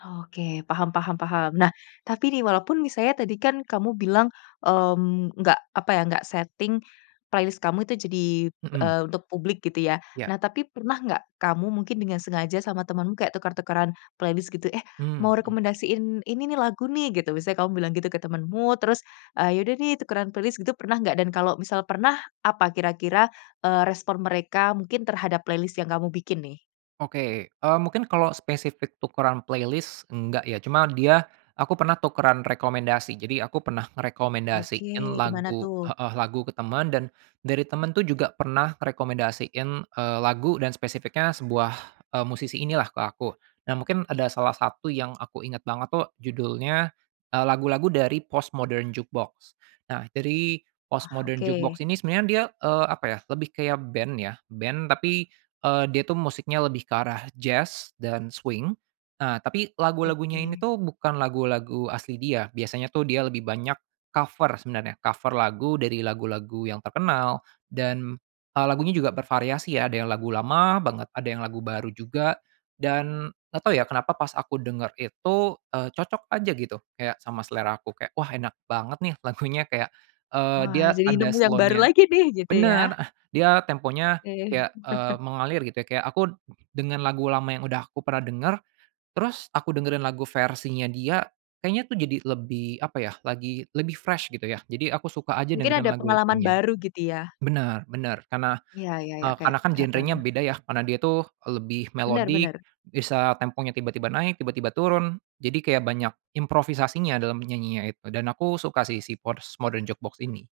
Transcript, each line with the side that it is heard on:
left: Oke, paham paham paham. Nah, tapi nih walaupun misalnya tadi kan kamu bilang, mmm, nggak apa ya, nggak setting playlist kamu itu jadi,
right: Mhm.
left: eee, untuk publik gitu ya.
right: Iya.
left: Nah tapi pernah nggak kamu mungkin dengan sengaja sama temanmu kayak tuker-tukeran playlist gitu, "Eh,
right: Mmm,
left: mau
right: mhm.
left: rekomendasiin ini nih lagu nih," gitu. Misalnya kamu bilang gitu ke temanmu terus, "Eee, ya udah nih tukeran playlist," gitu pernah nggak? Dan kalau misal pernah, apa kira-kira, eee, respon mereka mungkin terhadap playlist yang kamu bikin nih?
right: Oke. Eee, mungkin kalau spesifik tukeran playlist enggak ya cuma dia aku pernah tukeran rekomendasi, jadi aku pernah
left: Oke,
right: ngerekomendasiin
left: gimana
right: lagu
left: tuh?
right: heeh, lagu ke temen dan dari temen tuh juga pernah rekomendasiin, eee, lagu dan spesifiknya sebuah, eee, musisi inilah ke aku. Nah mungkin ada salah satu yang aku ingat banget tuh judulnya, eee, lagu-lagu dari Postmodern Jukebox. Nah jadi,
left: Wah,
right: Postmodern
left: oke.
right: Jukebox ini sebenarnya dia, eee, apa ya lebih kayak band ya, band tapi, eee, dia tuh musiknya lebih ke arah jazz dan swing. Nah tapi lagu-lagunya ini
left: Oke.
right: tuh bukan lagu-lagu asli dia, biasanya tuh dia lebih banyak cover sebenarnya, cover lagu dari lagu-lagu yang terkenal dan, eee, lagunya juga bervariasi ya ada yang lagu lama banget ada yang lagu baru juga dan nggak tau ya kenapa pas aku denger itu, eee, cocok aja gitu. Kayak sama selera aku kayak, "Wah, enak banget nih lagunya," kayak, eee, dia
left: Wah, jadi
right: ada
left: nemu yang baru
right: slow-nya
left: lagi nih gitu
right: bener,
left: ya?
right: eh, dia temponya
left: Oke.
right: kayak, eee, mengalir gitu ya kayak aku dengan lagu lama yang udah aku pernah denger, terus aku dengerin lagu versinya dia, kayaknya tuh jadi lebih apa ya lagi lebih fresh gitu ya. Jadi aku suka aja
left: Mungkin
right: dengerin
left: ada pengalaman
right: lagu-lagunya.
left: baru gitu ya?
right: Benar benar karena,
left: Iya, ya ya,
right: eee,
left: kayak
right: karena kan genrenya
left: heeh.
right: beda ya, karena dia itu, eee, lebih
left: Benar
right: melodic,
left: benar.
right: bisa temponya tiba-tiba naik tiba-tiba turun jadi kayak banyak improvisasinya dalam menyanyinya itu dan aku suka sih si Postmodern Jukebox ini.